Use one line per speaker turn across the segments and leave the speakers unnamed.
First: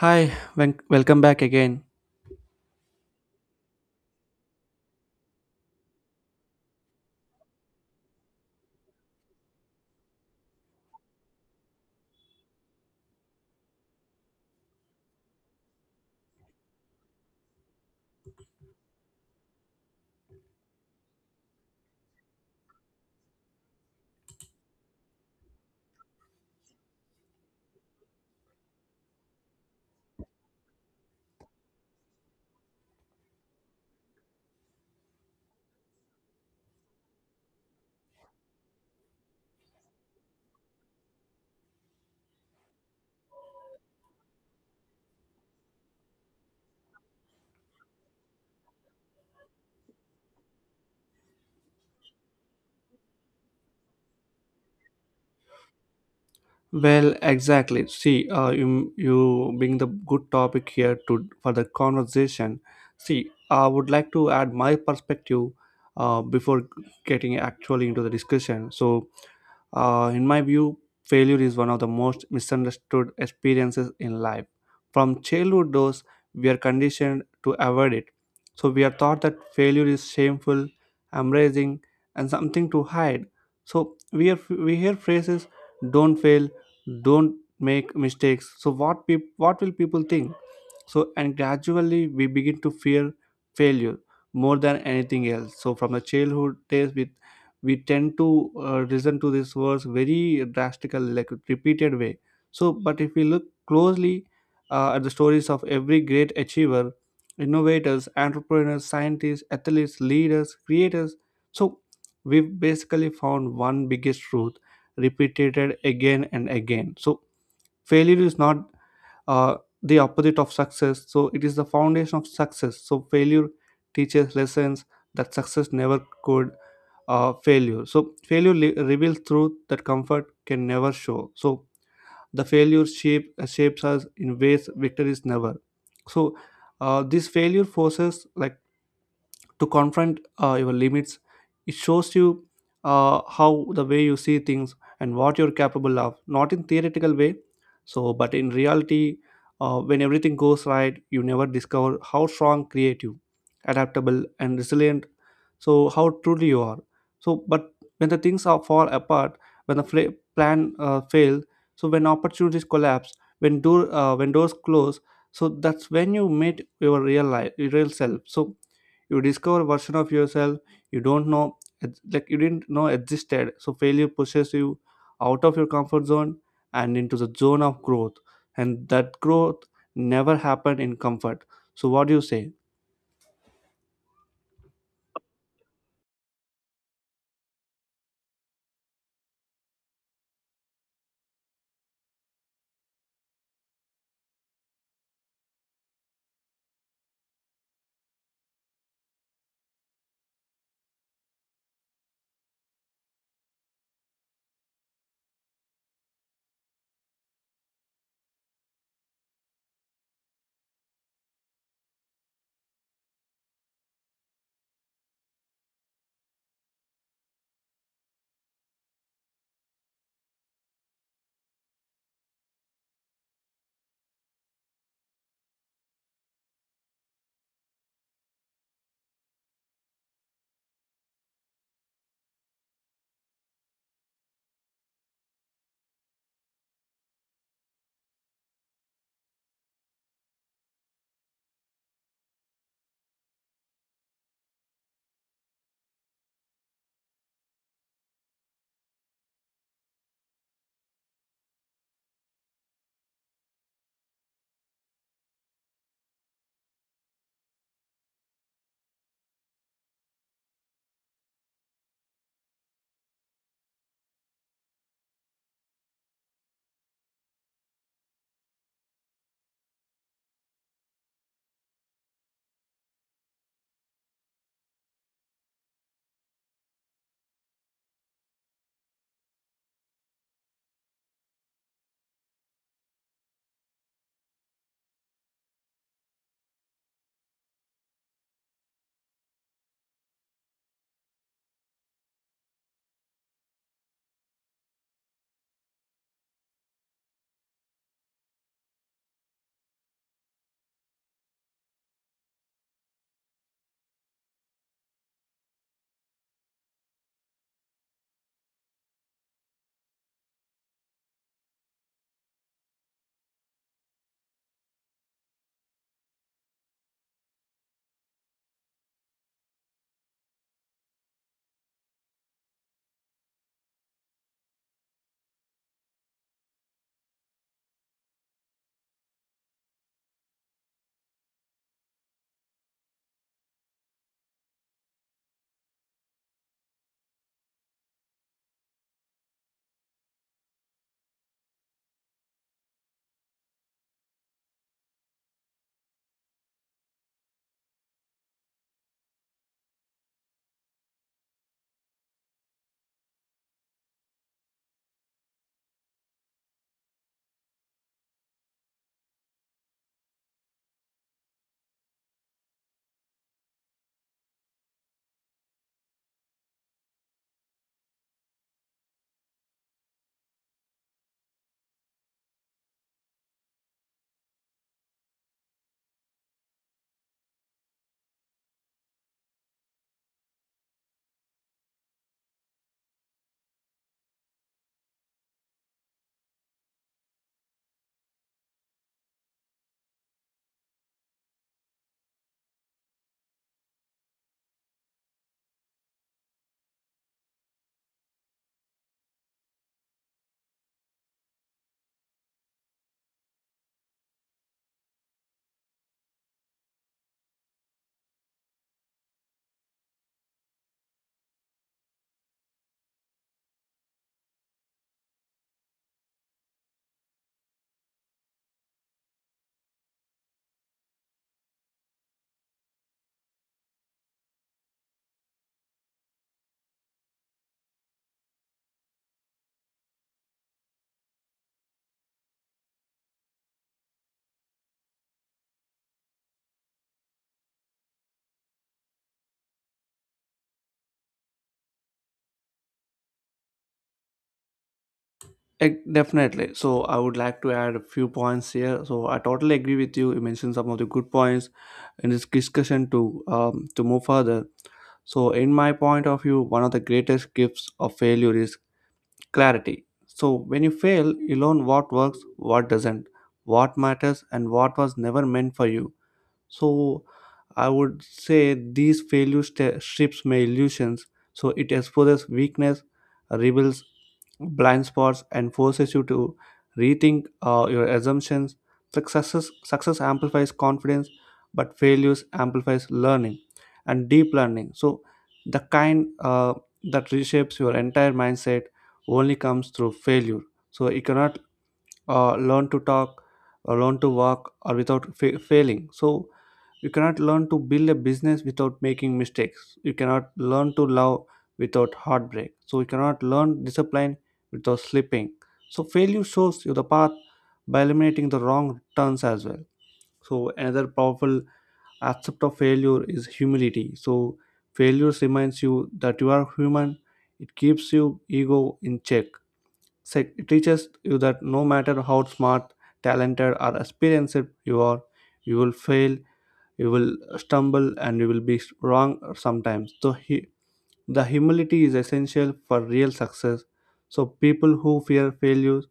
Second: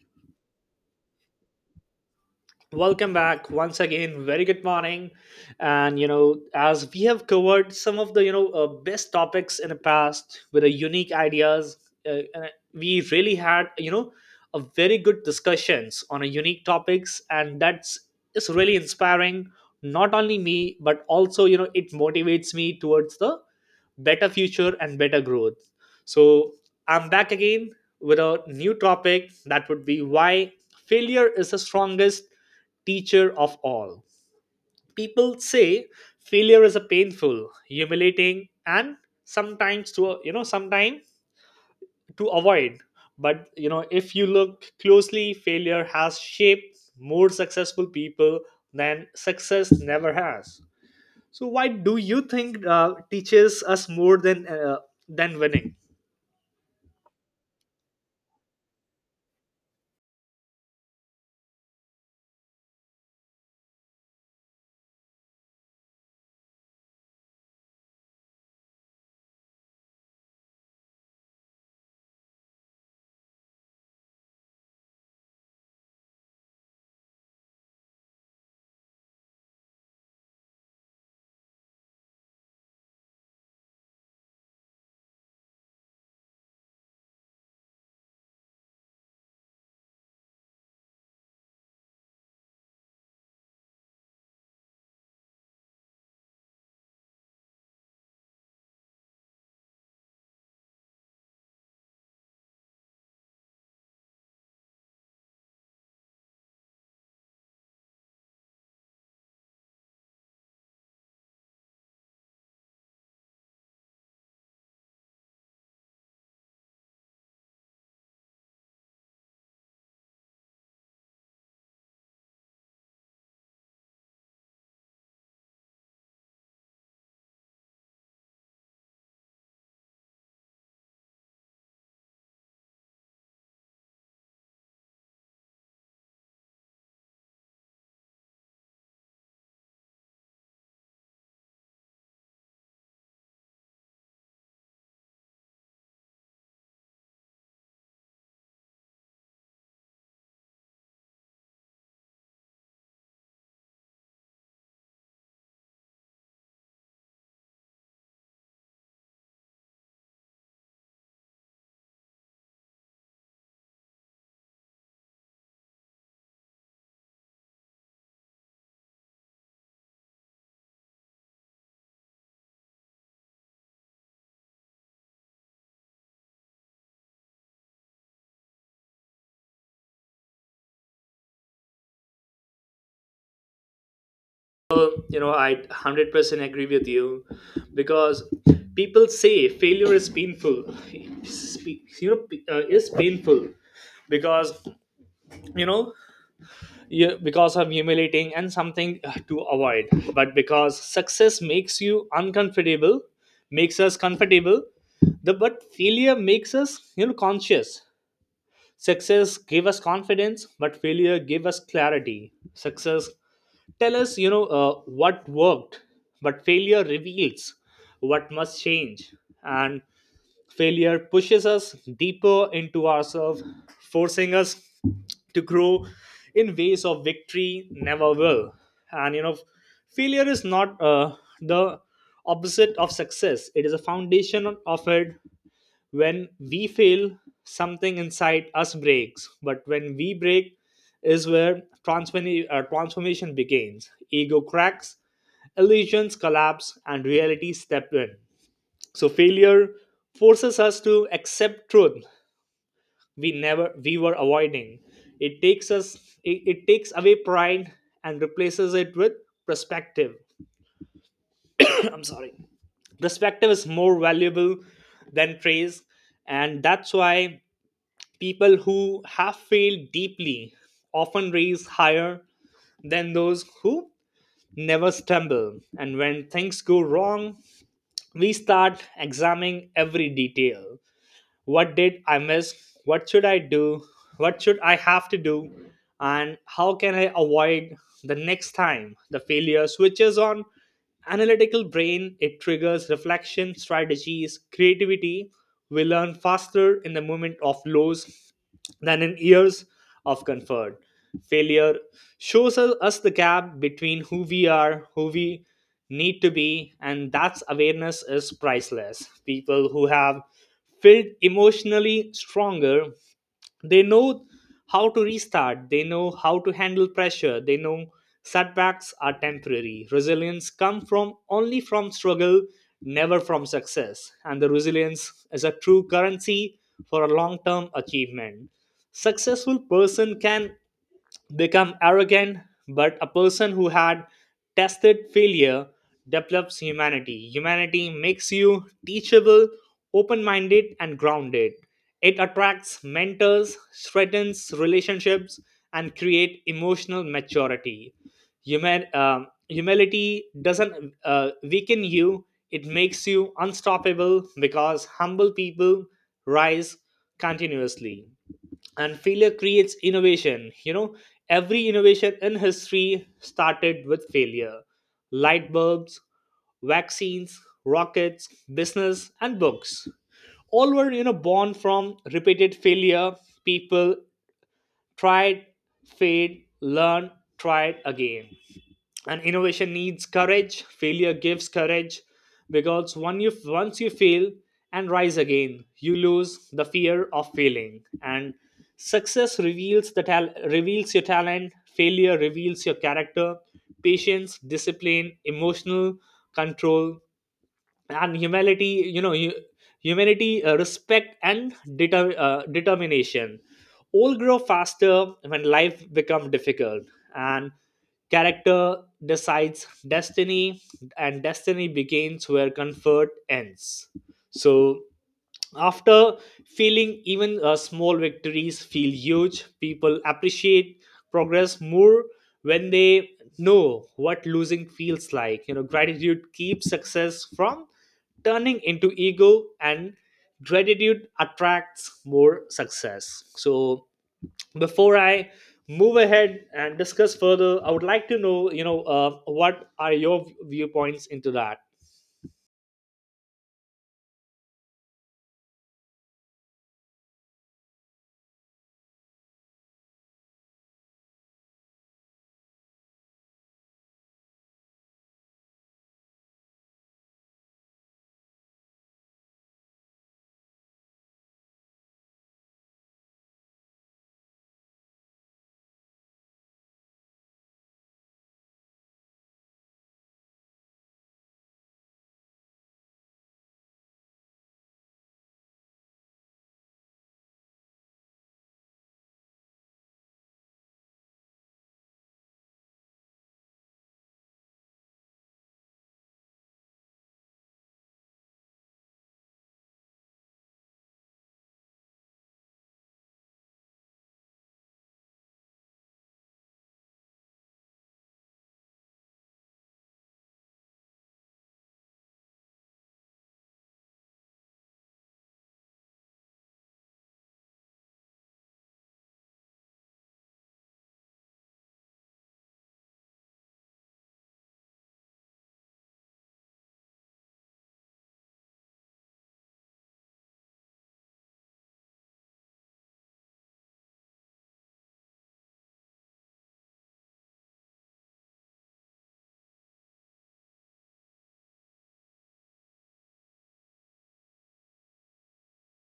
Hi, welcome back again.
Welcome back once again. Very good morning. And, you know, as we have covered some of the best topics in the past with a unique ideas, and we really had, you know, a very good discussions on a unique topics. And that's is really inspiring, not only me, but also, you know, it motivates me towards the better future and better growth. So I'm back again with a new topic that would be why failure is the strongest teacher of all. People say failure is a painful, humiliating, and sometimes to avoid. But you know, if you look closely, failure has shaped more successful people than success never has. So why do you think teaches us more than winning?
Well, exactly. See, you bring the good topic here to for the conversation. See, I would like to add my perspective before getting actually into the discussion. So, in my view, failure is one of the most misunderstood experiences in life. From childhood, those we are conditioned to avoid it. So we are taught that failure is shameful, embarrassing, and something to hide. So we hear phrases, "Don't fail, don't make mistakes, so what what will people think?" So, and gradually we begin to fear failure more than anything else. So from the childhood days we tend to listen to these words very drastical, like repeated way. So but if we look closely at the stories of every great achiever, innovators, entrepreneurs, scientists, athletes, leaders, creators, so we've basically found one biggest truth repeated again and again. So failure is not uh, the opposite of success, so it is the foundation of success. So failure teaches lessons that success never could. Uh, failure so failure reveals truth that comfort can never show. So the failure shapes us in ways victories never. So this failure forces, like, to confront your limits. It shows you how the way you see things and what you're capable of, not in theoretical way, so but in reality. When everything goes right, you never discover how strong, creative, adaptable and resilient, so how truly you are. So but when the things are fall apart, when the plan fails, so when opportunities collapse, when door when doors close, so that's when you meet your real life, your real self. So you discover version of yourself you don't know, like you didn't know existed. So failure pushes you out of your comfort zone and into the zone of growth, and that growth never happened in comfort. So what do you say?
You know, I 100% agree with you because people say failure is painful you know is painful because you know because of humiliating and something to avoid, but because success makes you uncomfortable, makes us comfortable, the but failure makes us, you know, conscious. Success gave us confidence but failure gave us clarity. Success tell us, you know, what worked, but failure reveals what must change. And failure pushes us deeper into ourselves, forcing us to grow in ways of victory never will. And you know, failure is not the opposite of success, it is a foundation of it. When we fail, something inside us breaks, but when we break is where transformation begins. Ego cracks, illusions collapse, and reality step in. So failure forces us to accept truth we never we were avoiding. It takes us, it takes away pride and replaces it with perspective. I'm sorry. Perspective is more valuable than praise, and that's why people who have failed deeply often raise higher than those who never stumble. And when things go wrong, we start examining every detail. What did I miss? What should I do? What should I have to do? And how can I avoid the next time? The failure switches on analytical brain, it triggers reflection, strategies, creativity. We learn faster in the moment of lows than in years of comfort. Failure shows us the gap between who we are, who we need to be, and that's awareness is priceless. People who have felt emotionally stronger, they know how to restart, they know how to handle pressure, they know setbacks are temporary. Resilience comes from only from struggle, never from success, and the resilience is a true currency for a long term achievement. Successful person can become arrogant, but a person who had tested failure develops humanity. Humanity makes you teachable, open minded, and grounded. It attracts mentors, strengthens relationships, and create emotional maturity. Humility doesn't weaken you, it makes you unstoppable, because humble people rise continuously. And failure creates innovation, you know. Every innovation in history started with failure. Light bulbs, vaccines, rockets, business and books, all were, you know, born from repeated failure. People tried, failed, learned, tried again. And innovation needs courage, failure gives courage, because when you once you fail and rise again, you lose the fear of failing. And success reveals the reveals your talent, failure reveals your character, patience, discipline, emotional control, and humanity. You know, humanity, respect, and determination all grow faster when life become difficult. And character decides destiny, and destiny begins where comfort ends. So after feeling even small victories feel huge, people appreciate progress more when they know what losing feels like. You know, gratitude keeps success from turning into ego, and gratitude attracts more success. So before I move ahead and discuss further, I would like to know, you know, what are your viewpoints into that.
Definitely. So I would like to add a few points here, so I totally agree with you. You mentioned some of the good points in this discussion to move further. So in my point of view, one of the greatest gifts of failure is clarity. So when you fail, you learn what works, what doesn't, what matters, and what was never meant for you. So I would say these failure strips my illusions. So it exposes weakness, reveals blind spots and forces you to rethink your assumptions. Success amplifies confidence, but failures amplifies learning and deep learning. So the kind that reshapes your entire mindset only comes through failure. So you cannot learn to talk or learn to walk, or without failing. So you cannot learn to build a business without making mistakes. You cannot learn to love without heartbreak. So you cannot learn discipline without slipping. So failure shows you the path by eliminating the wrong turns as well. So another powerful aspect of failure is humility. So failure reminds you that you are human. It keeps your ego in check. It teaches you that no matter how smart, talented, or experienced you are, you will fail, you will stumble, and you will be wrong sometimes. So, the humility is essential for real success. So, people who fear failures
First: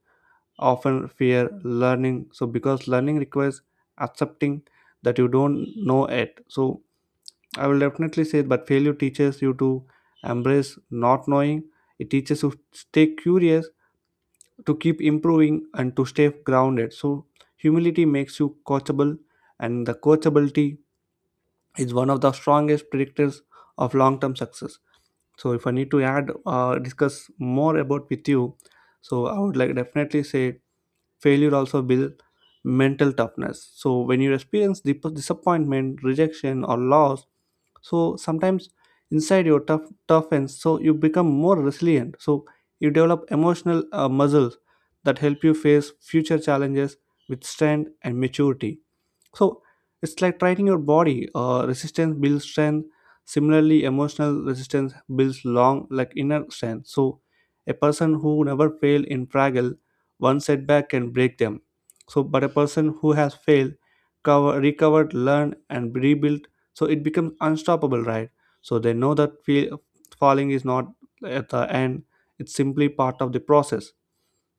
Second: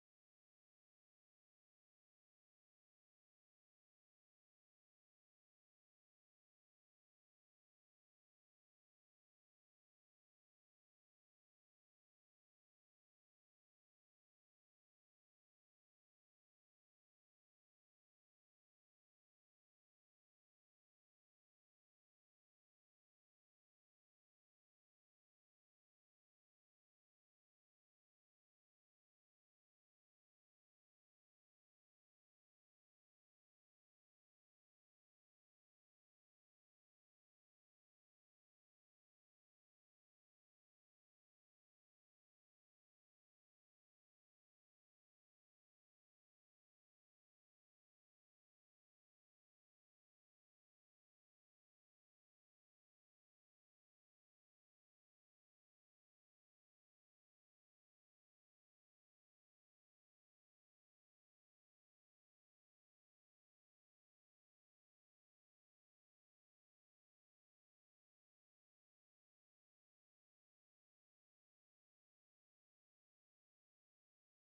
often fear learning. So, because learning requires accepting that you don't know it. So, I will definitely say, but failure teaches you to embrace not knowing. It teaches you to stay curious, to keep improving and to stay grounded. So humility makes you coachable, and the coachability is one of the strongest predictors of long-term success. So if I need to add, discuss more about with you, so I would like definitely say failure also builds mental toughness. So when you experience disappointment, rejection, or loss, so sometimes inside your tough toughens, so you become more resilient. So you develop emotional muscles that help you face future challenges with strength and maturity. So it's like training your body. Resistance builds strength. Similarly, emotional resistance builds long, like inner strength. So a person who never failed in Fraggle, one setback can break them. So, but a person who has failed, recovered, learned, and rebuilt, so it becomes unstoppable, right? So they know that feel, falling is not at the end; it's simply part of the process.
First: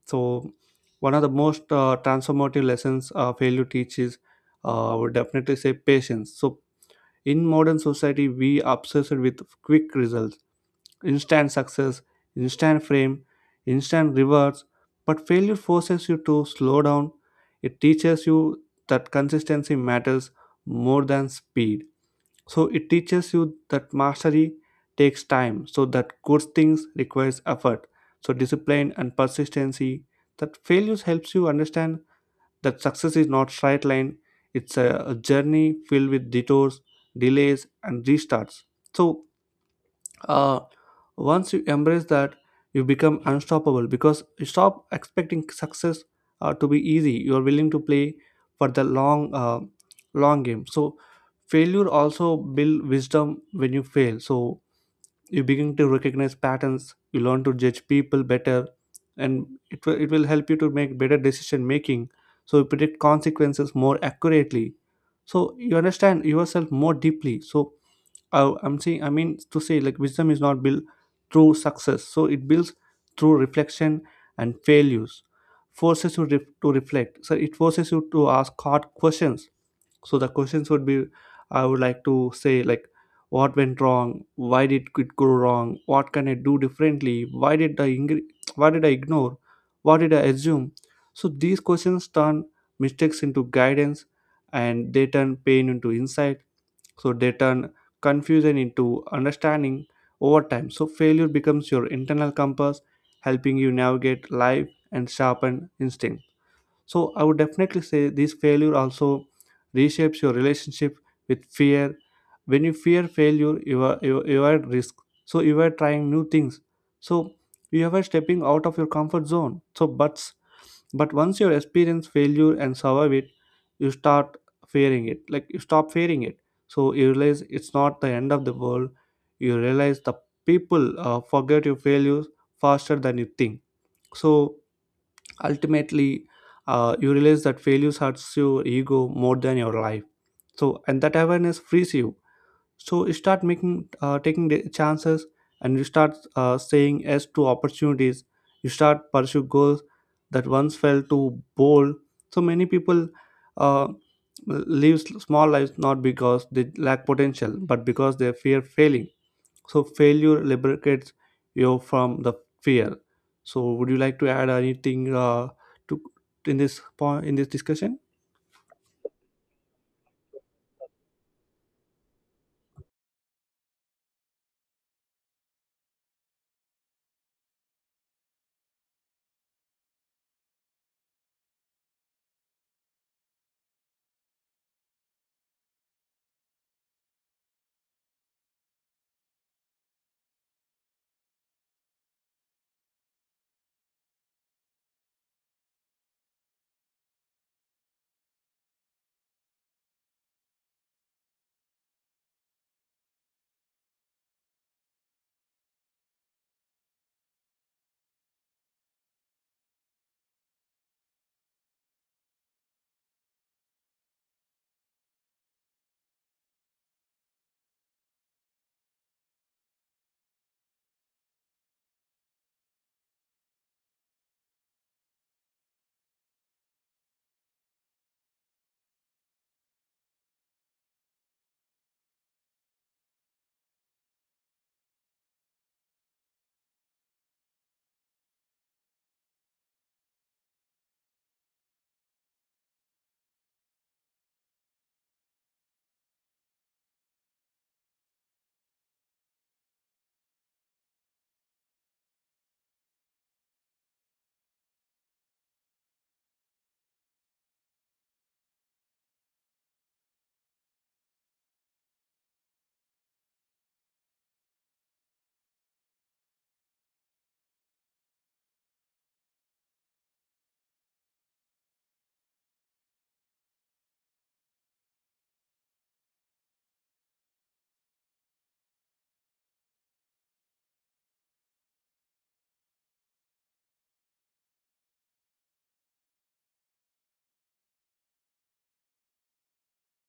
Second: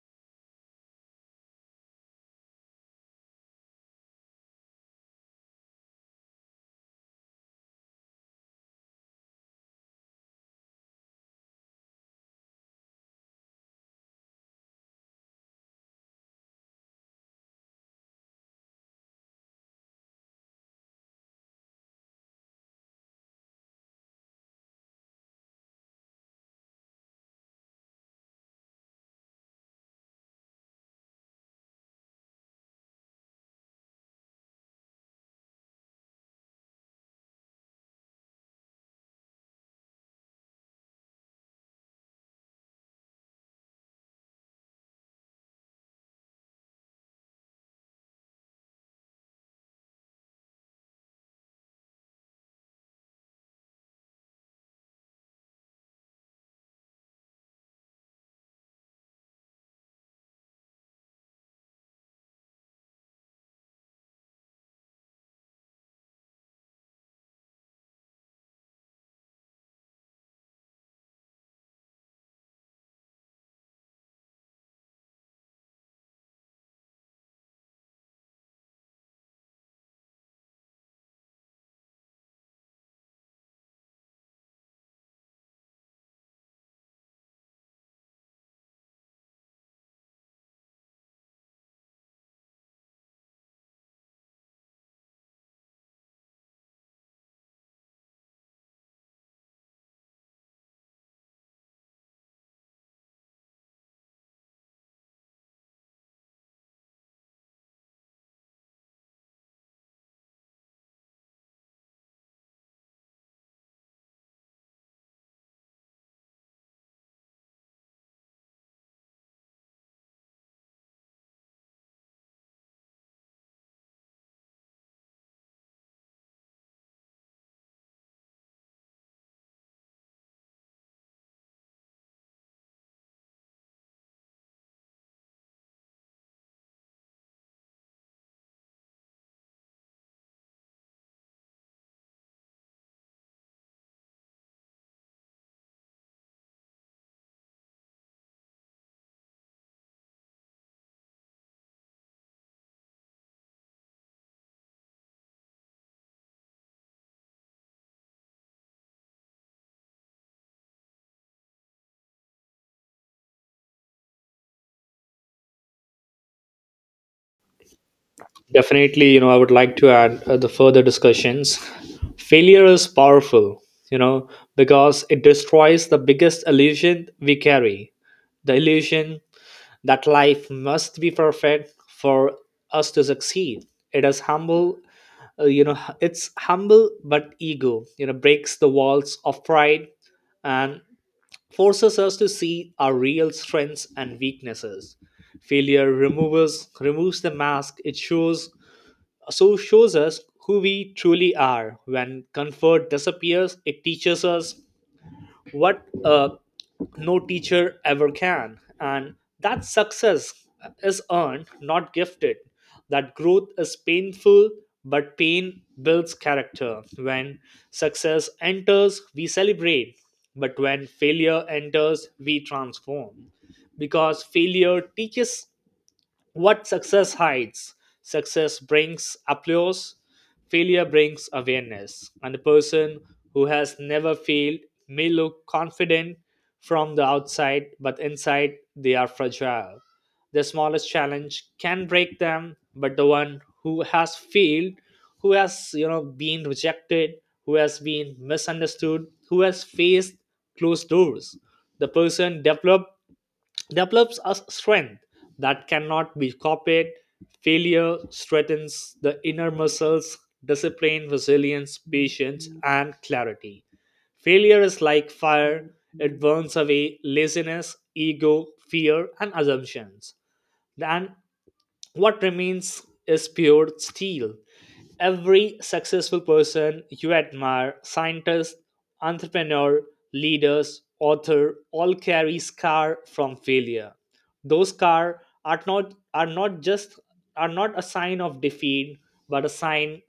So, one of the most transformative lessons failure teaches, I would definitely say patience. So, in modern society, we obsessed with quick results, instant success, instant fame, instant rewards. But failure forces you to slow down. It teaches you that consistency matters more than speed. So it teaches you that mastery takes time, so that good things requires effort, so discipline and persistency. That failures helps you understand that success is not straight line. It's a journey filled with detours, delays, and restarts. So uh, once you embrace that, you become unstoppable because you stop expecting success to be easy. You are willing to play for the long game. So failure also build wisdom. When you fail, so you begin to recognize patterns, you learn to judge people better, and it will help you to make better decision making. So you predict consequences more accurately, so you understand yourself more deeply. So I mean to say, like, wisdom is not built through success, so it builds through reflection, and failures forces you to reflect. So it forces you to ask hard questions. So the questions would be, I would like to say, like, what went wrong, why did it go wrong, what can I do differently, why did I why did I ignore, what did I assume? So these questions turn mistakes into guidance, and they turn pain into insight. So they turn confusion into understanding over time. So failure becomes your internal compass, helping you navigate life and sharpen instincts. So I would definitely say this failure also reshapes your relationship with fear. When you fear failure, you are at risk. So you are trying new things. So you are stepping out of your comfort zone. So but once you experience failure and survive it, you start fearing it. Like, you stop fearing it. So you realize it's not the end of the world. You realize the people forget your failures faster than you think. So ultimately you realize that failures hurts your ego more than your life. So and that awareness frees you. So you start making taking the chances, and you start saying yes to opportunities. You start pursue goals that once felt too bold. So many people uh, live small lives, not because they lack potential, but because they fear failing. So failure liberates you from the fear. So would you like to add anything to in this point in this discussion?
Definitely, you know, I would like to add the further discussions. Failure is powerful, you know, because it destroys the biggest illusion we carry, the illusion that life must be perfect for us to succeed. It is humble, you know, it's humble, but ego, you know, breaks the walls of pride and forces us to see our real strengths and weaknesses. Failure removes the mask, it shows us who we truly are. When comfort disappears, it teaches us what no teacher ever can, and that success is earned, not gifted. That growth is painful, but pain builds character. When success enters, we celebrate, but when failure enters, we transform. Because failure teaches what success hides. Success brings applause, failure brings awareness, and the person who has never failed may look confident from the outside, but inside they are fragile. The smallest challenge can break them, but the one who has failed, who has, you know, been rejected, who has been misunderstood, who has faced closed doors, the person developed develops a strength that cannot be copied. Failure strengthens the inner muscles, discipline, resilience, patience, and clarity. Failure is like fire, it burns away laziness, ego, fear, and assumptions. What remains is pure steel. Every successful person you admire, scientist, entrepreneur, leaders, author, all carry scar from failure. Those scar are not a sign of defeat, but a sign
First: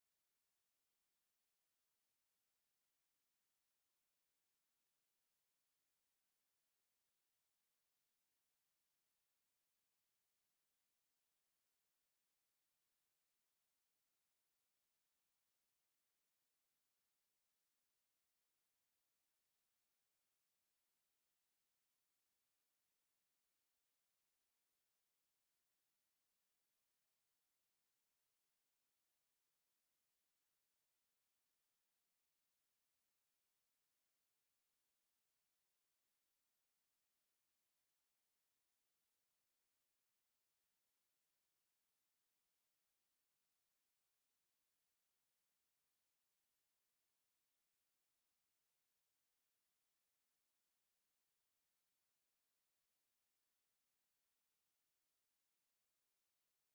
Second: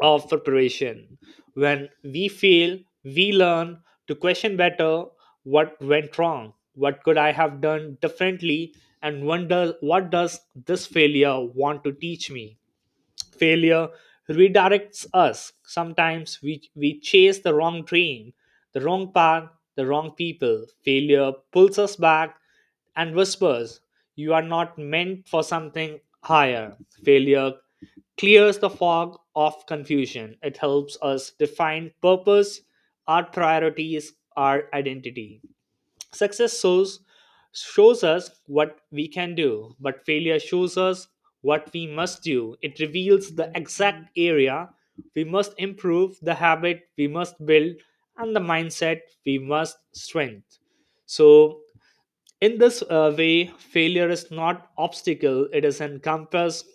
of preparation. When we fail, we learn to question better. What went wrong, what could I have done differently, and wonder what does this failure want to teach me. Failure redirects us. Sometimes we chase the wrong dream, the wrong path, the wrong people. Failure pulls us back and whispers, you are not meant for something higher. Failure clears the fog of confusion, it helps us define purpose, our priorities, our identity. Success shows, Shows us what we can do, but failure shows us what we must do. It reveals the exact area we must improve, the habit we must build, and the mindset we must strengthen. So, in this way, failure is not obstacle, it is an compass.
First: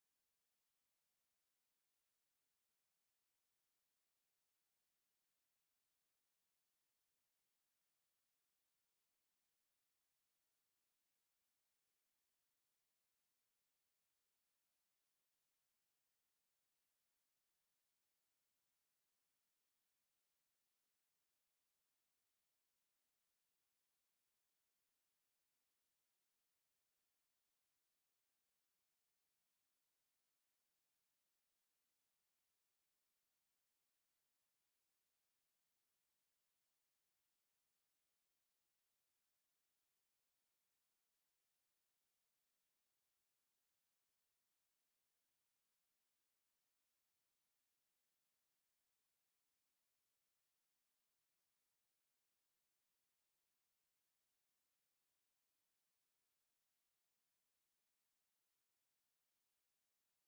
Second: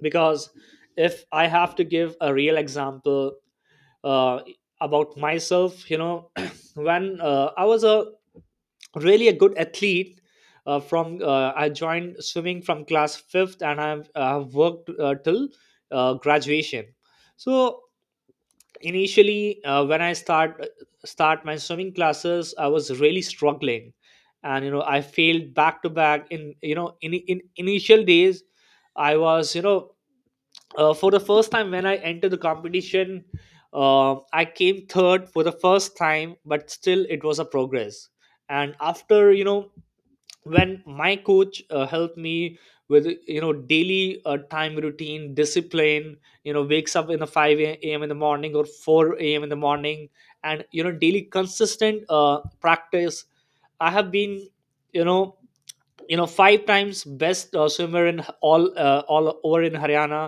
Because if I have to give a real example uh, about myself, you know, when I was a really a good athlete, from I joined swimming from class 5th and I've worked till graduation. So initially, when I start my swimming classes, I was really struggling, and you know, I failed back to back in, you know, in initial days. I was, you know, for the first time when I entered the competition, I came third for the first time, but still it was a progress. And after, you know, when my coach helped me with, you know, daily time routine discipline, you know, wakes up in the 5 a.m. in the morning or 4 a.m. in the morning, and you know, daily consistent practice, I have been, you know, you know, 5 times best swimmer in all over in haryana,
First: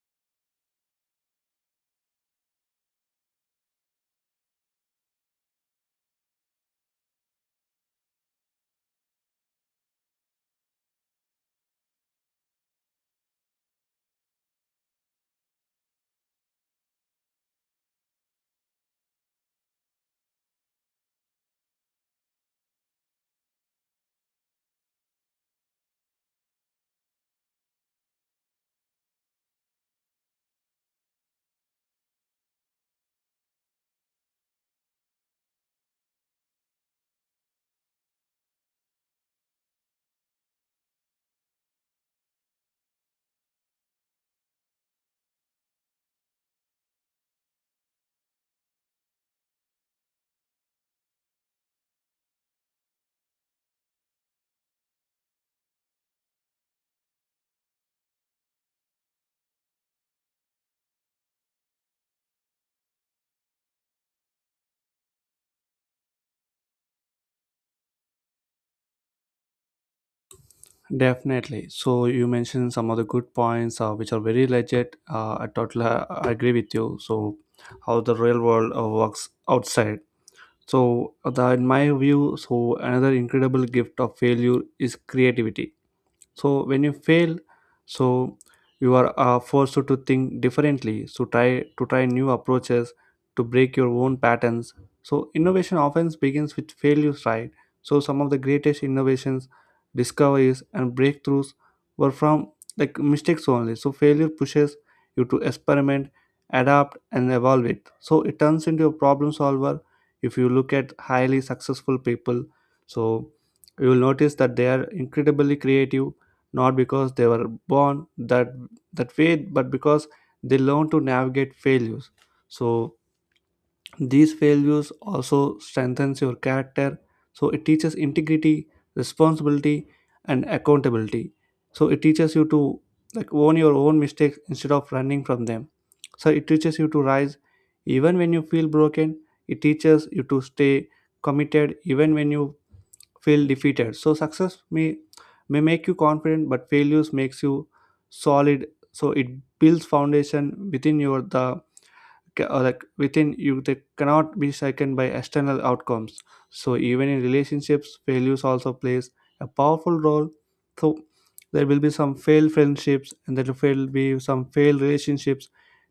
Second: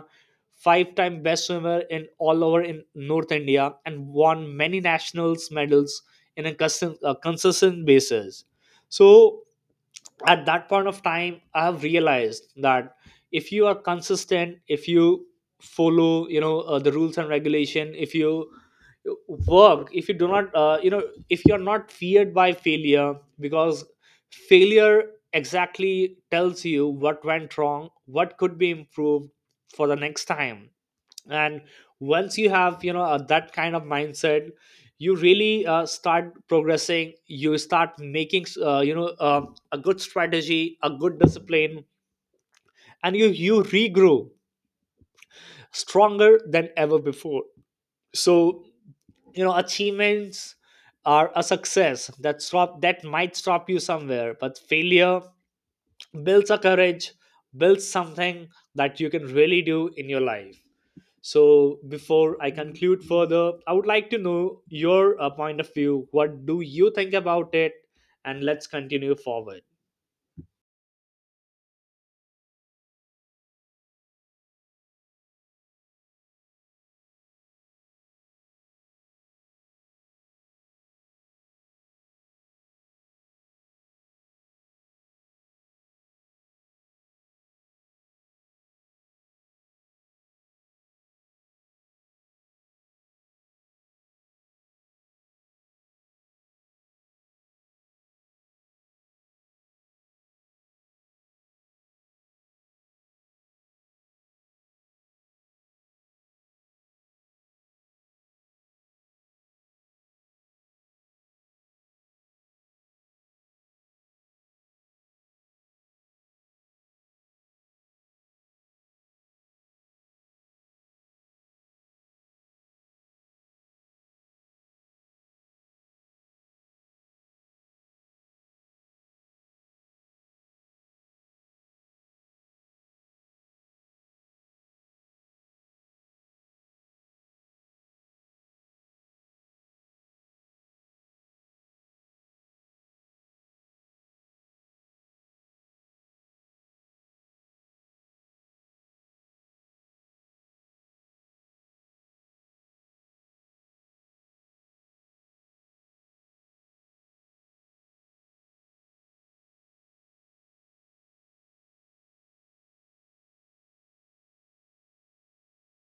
5 time best swimmer in all over in north india, and won many nationals medals in a consistent, consistent basis. So at that point of time I have realized that if you are consistent, if you follow, you know, the rules and regulation, if you work, if you do not, you know, if you're not feared by failure, because failure exactly tells you what went wrong, what could be improved for the next time. And once you have, you know, that kind of mindset, you really start progressing, you start making, you know, a good strategy, a good discipline, and you regrow stronger than ever before. So you know, achievements are a success that might stop you somewhere, but failure builds a courage, builds something that you can really do in your life. So, before I conclude further, I would like to know your point of view. What do you think about it? And let's continue forward.
Definitely. So you mentioned some of the good points which are very legit. I totally I agree with you. So how the real world works outside. So in my view, so another incredible gift of failure is creativity. So when you fail, so you are forced to think differently. So try to try new approaches to break your own patterns. So innovation often begins with failures, right? So some of the greatest innovations, discoveries and breakthroughs were from, like, mistakes only. So failure pushes you to experiment, adapt and evolve it. So it turns into a problem solver. If you look at highly successful people, so you will notice that they are incredibly creative, not because they were born that way, but because they learn to navigate failures. So these failures also strengthens your character. So it teaches integrity, responsibility and accountability. So it teaches you to, like, own your own mistakes instead of running from them. So it teaches you to rise even when you feel broken. It teaches you to stay committed even when you feel defeated. So success may make you confident, but failures makes you solid. So it builds foundation within your the ca- like within you, they cannot be shaken by external outcomes. So even in relationships, failures also plays a powerful role. So there will be some failed friendships and there will be some failed relationships,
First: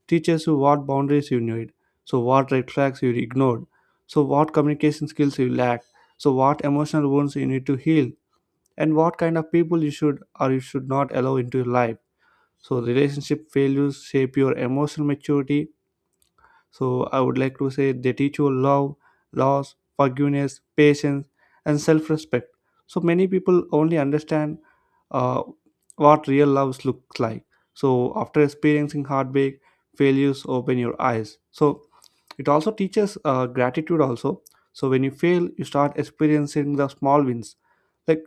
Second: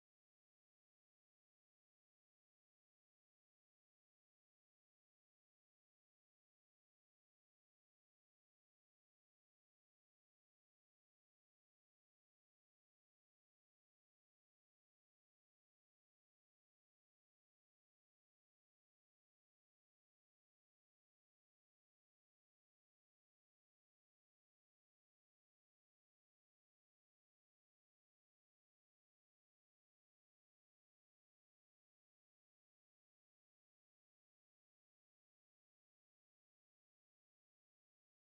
teaches you what boundaries you need, so what red flags you ignored, so what communication skills you lack, so what emotional wounds you need to heal, and what kind of people you should or you should not allow into your life. So relationship failures shape your emotional maturity. So I would like to say they teach you love, loss, forgiveness, patience, and self-respect. So many people only understand uh, what real love looks like. So after experiencing heartbreak, failures open your eyes. So it also teaches gratitude also. So when you fail, you start experiencing the small wins. Like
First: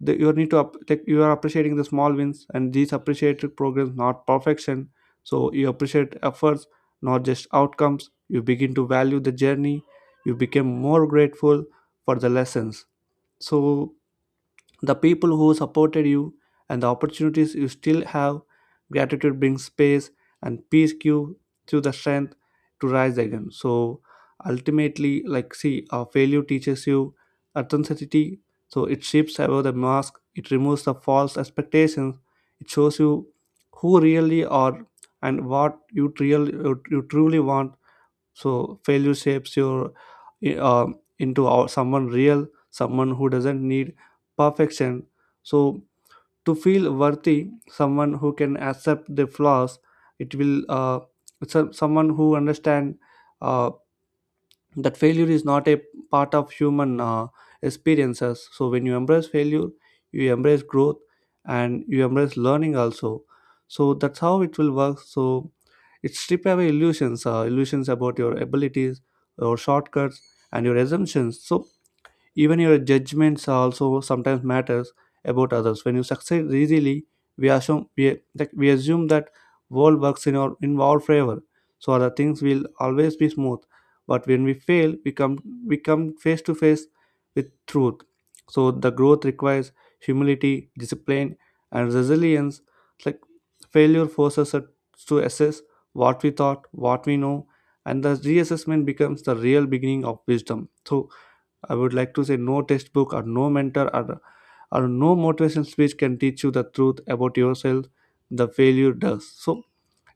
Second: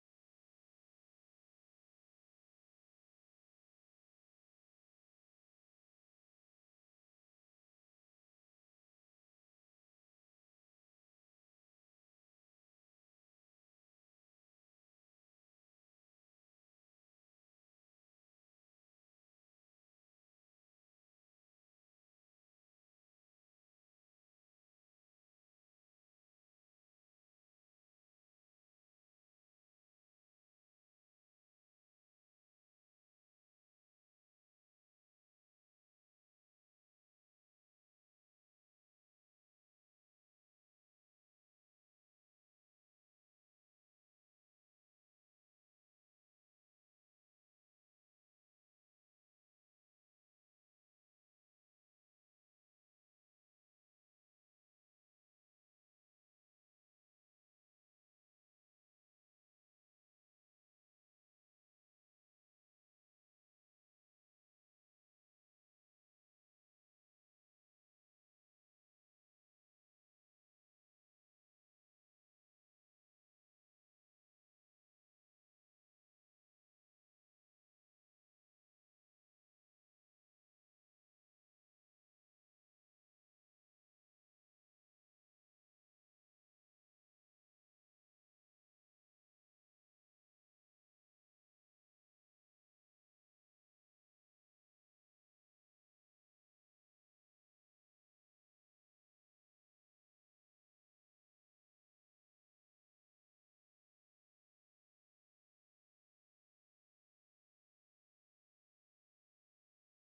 the, you need to up, like you are appreciating the small wins and these appreciated progress not perfection, so you appreciate efforts, not just outcomes. You begin to value the journey, you become more grateful for the lessons, so the people who supported you and the opportunities you still have. Gratitude brings space and peace, give you the strength to rise again. So ultimately, like, see, failure teaches you authenticity. So it shifts above the mask, it removes the false expectations, it shows you who really are and what you truly want. So failure shapes your uh, someone real, someone who doesn't need perfection, so to feel worthy, someone who can accept the flaws. it will uh, Someone who understand, uh, that failure is not a part of human, experiences. So when you embrace failure, you embrace growth, and you embrace learning also. So that's how it will work. So it strip away illusions, illusions about your abilities, your shortcuts, and your assumptions. So even your judgments also sometimes matters about others. When you succeed easily, we assume that world works in our favor. So the things will always be smooth. But when we fail, we come face to face with truth. So the growth requires humility, discipline, and resilience. It's like failure forces us to assess what we thought, what we know, and the reassessment becomes the real beginning of wisdom. So I would like to say no textbook or no mentor, or no motivational speech can teach you the truth about yourself. The failure does. So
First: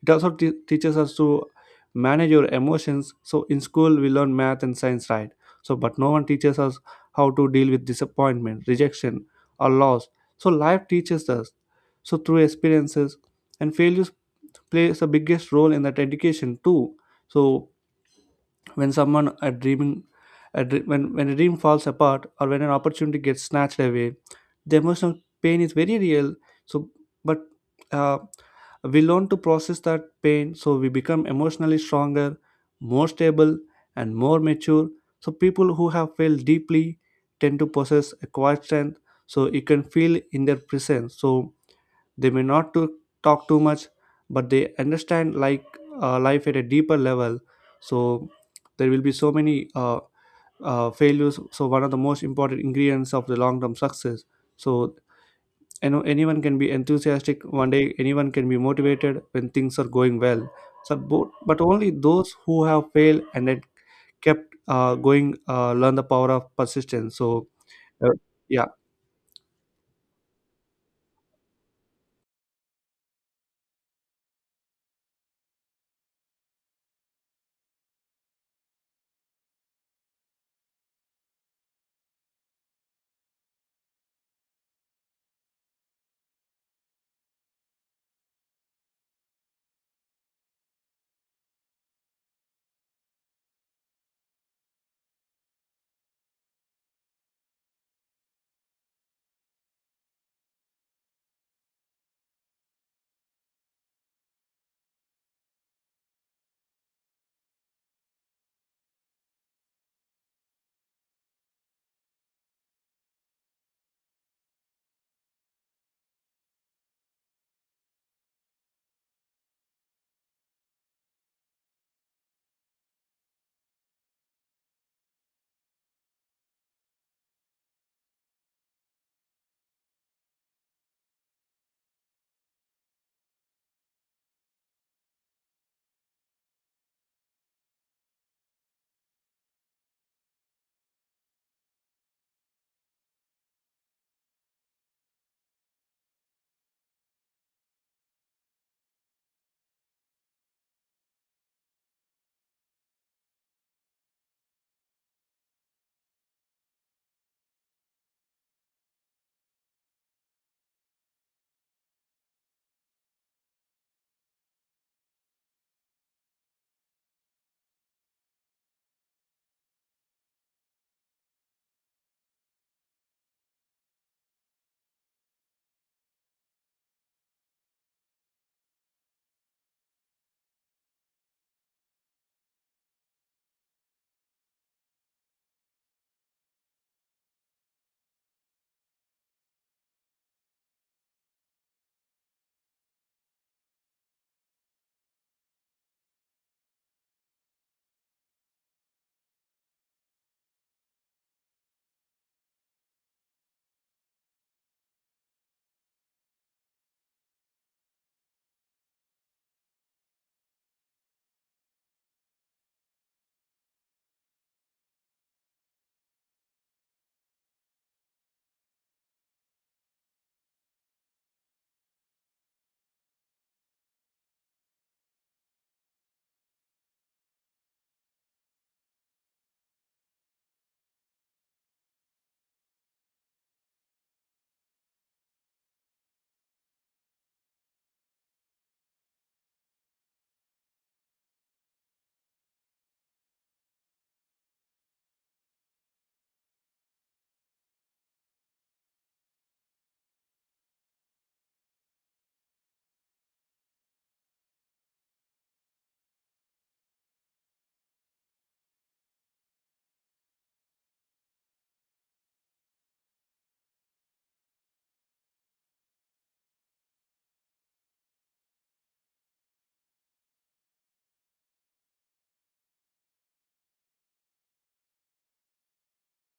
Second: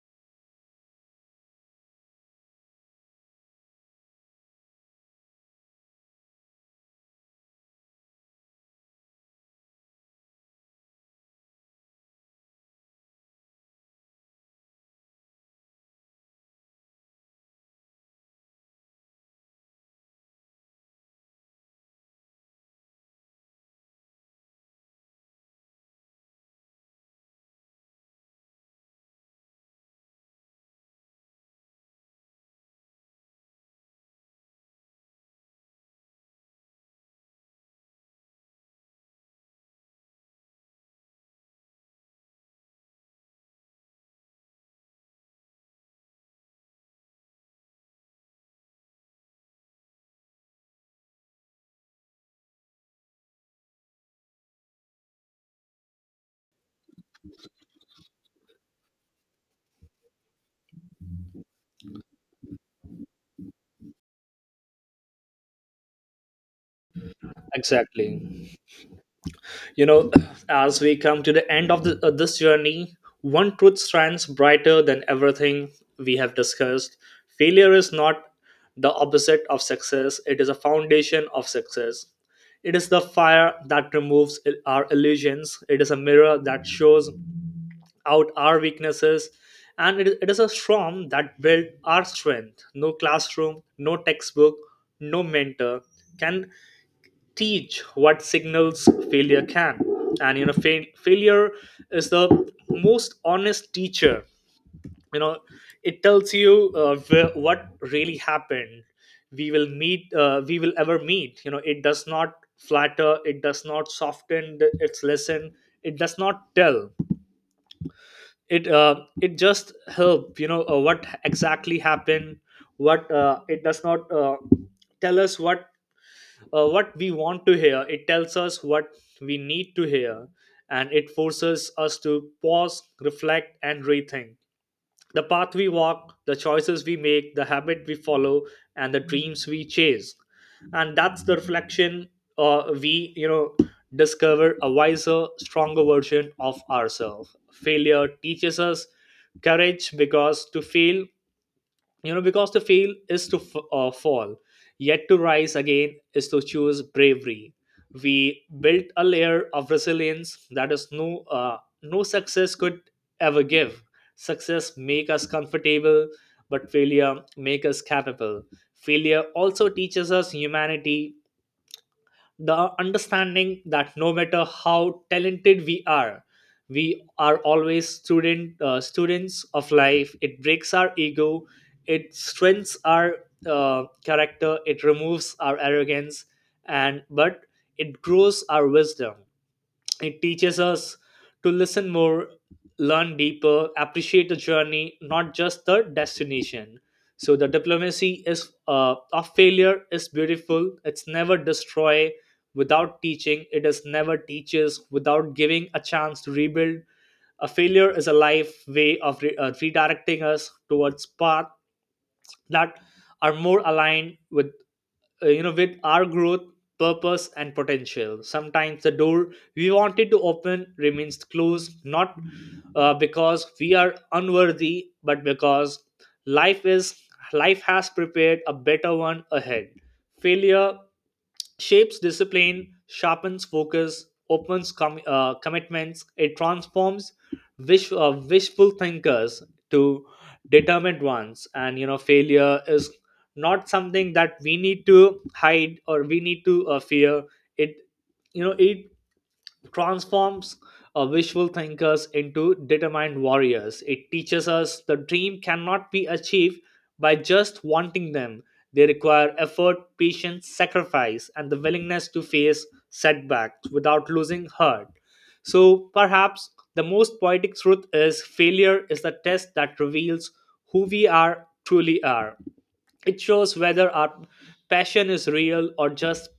it also teaches us to manage your emotions. So in school we learn math and science, right? So but no one teaches us how to deal with disappointment, rejection, or loss. So life teaches us. So through experiences and failures plays the biggest role in that education too. So when someone a dreaming when a dream falls apart or when an opportunity gets snatched away, the emotional pain is very real. So but, uh, we learn to process that pain, so we become emotionally stronger, more stable, and more mature. So people who have felt deeply tend to possess a quiet strength, so you can feel in their presence. So they may not to talk too much, but they understand, like, life at a deeper level. So there will be so many failures. So one of the most important ingredients of the long-term success. So you know, anyone can be enthusiastic one day. Anyone can be motivated when things are going well. So but only those who have failed and then kept going learn the power of persistence. So uh,
Exactly.
yeah.
You know, as we come to the end of the, this journey, one truth shines brighter than everything we have discussed. Failure is not the opposite of success, it is a foundation of success. It is the fire that removes our illusions, it is a mirror that shows out our weaknesses, and it is a storm that built our strength. No classroom, no textbook, no mentor can teach what signals failure can. And you know, failure is the most honest teacher. You know, it tells you what really happened. We will meet we will ever meet You know, it does not flatter, it does not soften its lesson. It does not tell, it just help, you know, what exactly happened. What uh, it does not tell us what we want to hear, it tells us what we need to hear. And it forces us to pause, reflect, and rethink the path we walk, the choices we make, the habit we follow, and the dreams we chase. And that's the reflection we, you know, discover a wiser, stronger version of ourselves. Failure teaches us courage, because to fail, you know, because to fail is to fall, yet to rise again is to choose bravery. We built a layer of resilience that is uh, no success could ever give. Success make us comfortable, but failure make us capable. Failure also teaches us humanity, the understanding that no matter how talented we are, we are always students of life. It breaks our ego, it strengthens our character, it removes our arrogance, and but it grows our wisdom. It teaches us to listen more, learn deeper, appreciate the journey, not just the destination. So the diplomacy is of failure is beautiful. It's never destroy without teaching. It is never teaches without giving a chance to rebuild. A failure is a life way of redirecting us towards path that are more aligned with, you know, with our growth, purpose, and potential. Sometimes the door we wanted to open remains closed, not because we are unworthy, but because life is life has prepared a better one ahead. Failure shapes discipline, sharpens focus, opens commitments. It transforms wishful thinkers to determined ones. And you know, failure is not something that we need to hide or we need to fear. It, you know, it transforms visual thinkers into determined warriors. It teaches us the dream cannot be achieved by just wanting them. They require effort, patience, sacrifice, and the willingness to face setbacks without losing heart. So, perhaps the most poetic truth is failure is the test that reveals who we are truly are. It shows whether our passion is real or just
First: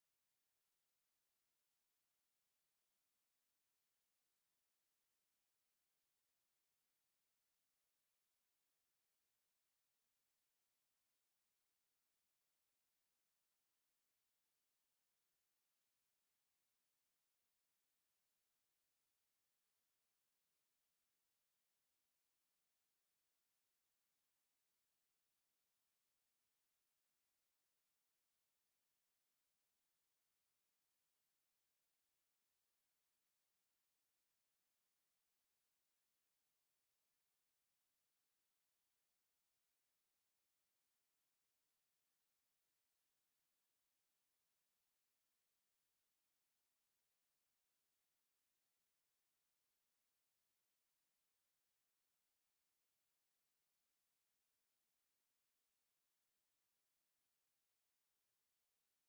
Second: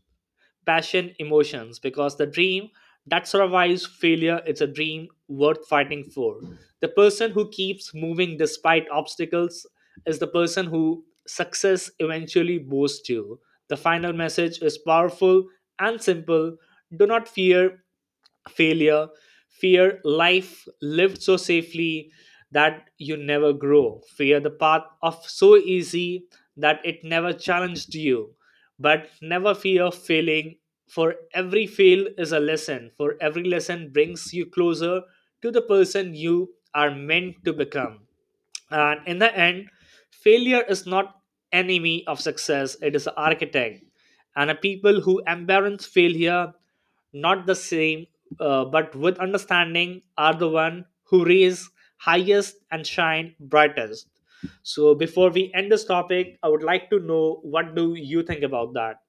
passion emotions, because the dream that survives failure is a dream worth fighting for. The person who keeps moving despite obstacles is the person who success eventually boasts to. The final message is powerful and simple. Do not fear failure, fear life lived so safely that you never grow, fear the path of so easy that it never challenged you. But never fear failing, for every fail is a lesson, for every lesson brings you closer to the person you are meant to become. And in the end, failure is not enemy of success, it is an architect, and a people who embrace failure, not the same, but with understanding, are the one who raise highest and shine brightest. So before we end this topic, I would like to know, what do you think about that?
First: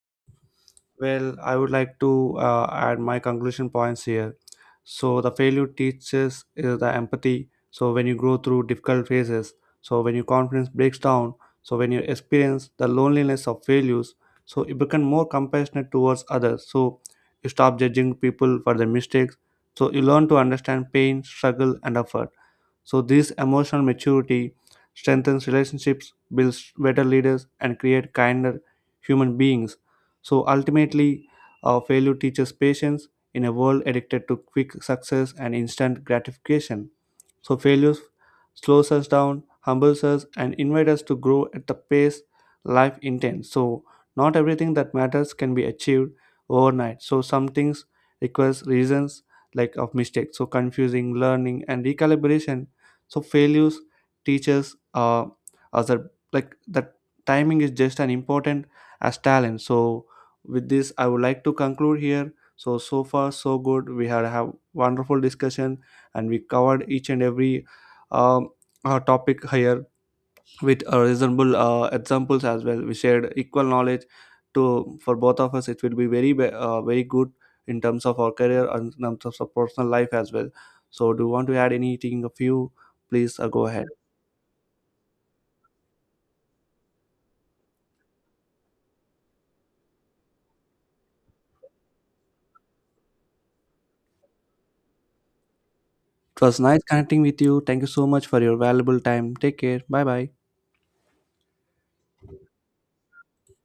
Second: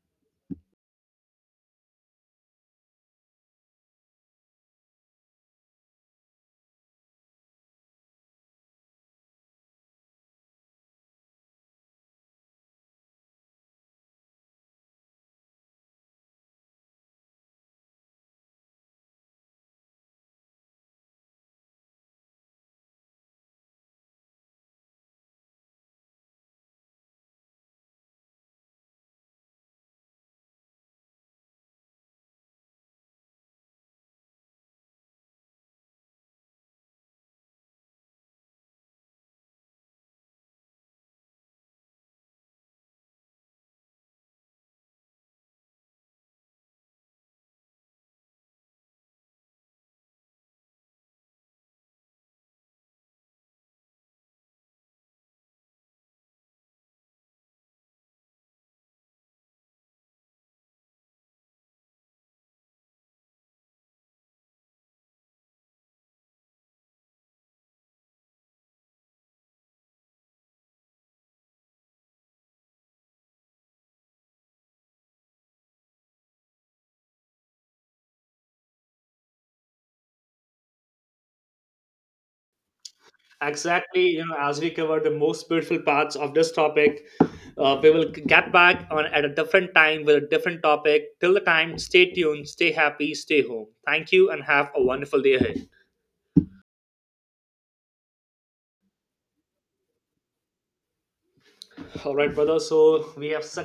Well, I would like to add my conclusion points here. So, the failure teaches is the empathy. So, when you grow through difficult phases, so when your confidence breaks down, so when you experience the loneliness of failures, so you become more compassionate towards others. So, you stop judging people for their mistakes. So, you learn to understand pain, struggle, and effort. So, this emotional maturity strengthens relationships, builds better leaders, and create kinder human beings. So ultimately, failure teaches patience in a world addicted to quick success and instant gratification. So failures slows us down, humbles us, and invite us to grow at the pace life intends. So not everything that matters can be achieved overnight. So some things requires reasons like of mistakes. So confusing, learning, and recalibration. So failures teaches us that, like that timing is just as important as talent. So with this, I would like to conclude here. So so far so good. We had have wonderful discussion and we covered each and every um, topic here with reasonable examples as well. We shared equal knowledge to for both of us. It will be very very good in terms of our career and in terms of our personal life as well. So, do you want to add anything? A few, please go ahead.
Exactly, you know, as we cover the most beautiful parts of this topic, we will get back on at a different time with a different topic. Till the time, stay tuned, stay happy, stay home. Thank you, and have a wonderful day ahead.
It was nice connecting with you. Thank you so much for your valuable time. Take care. Bye bye.
All right, brother. So we have success.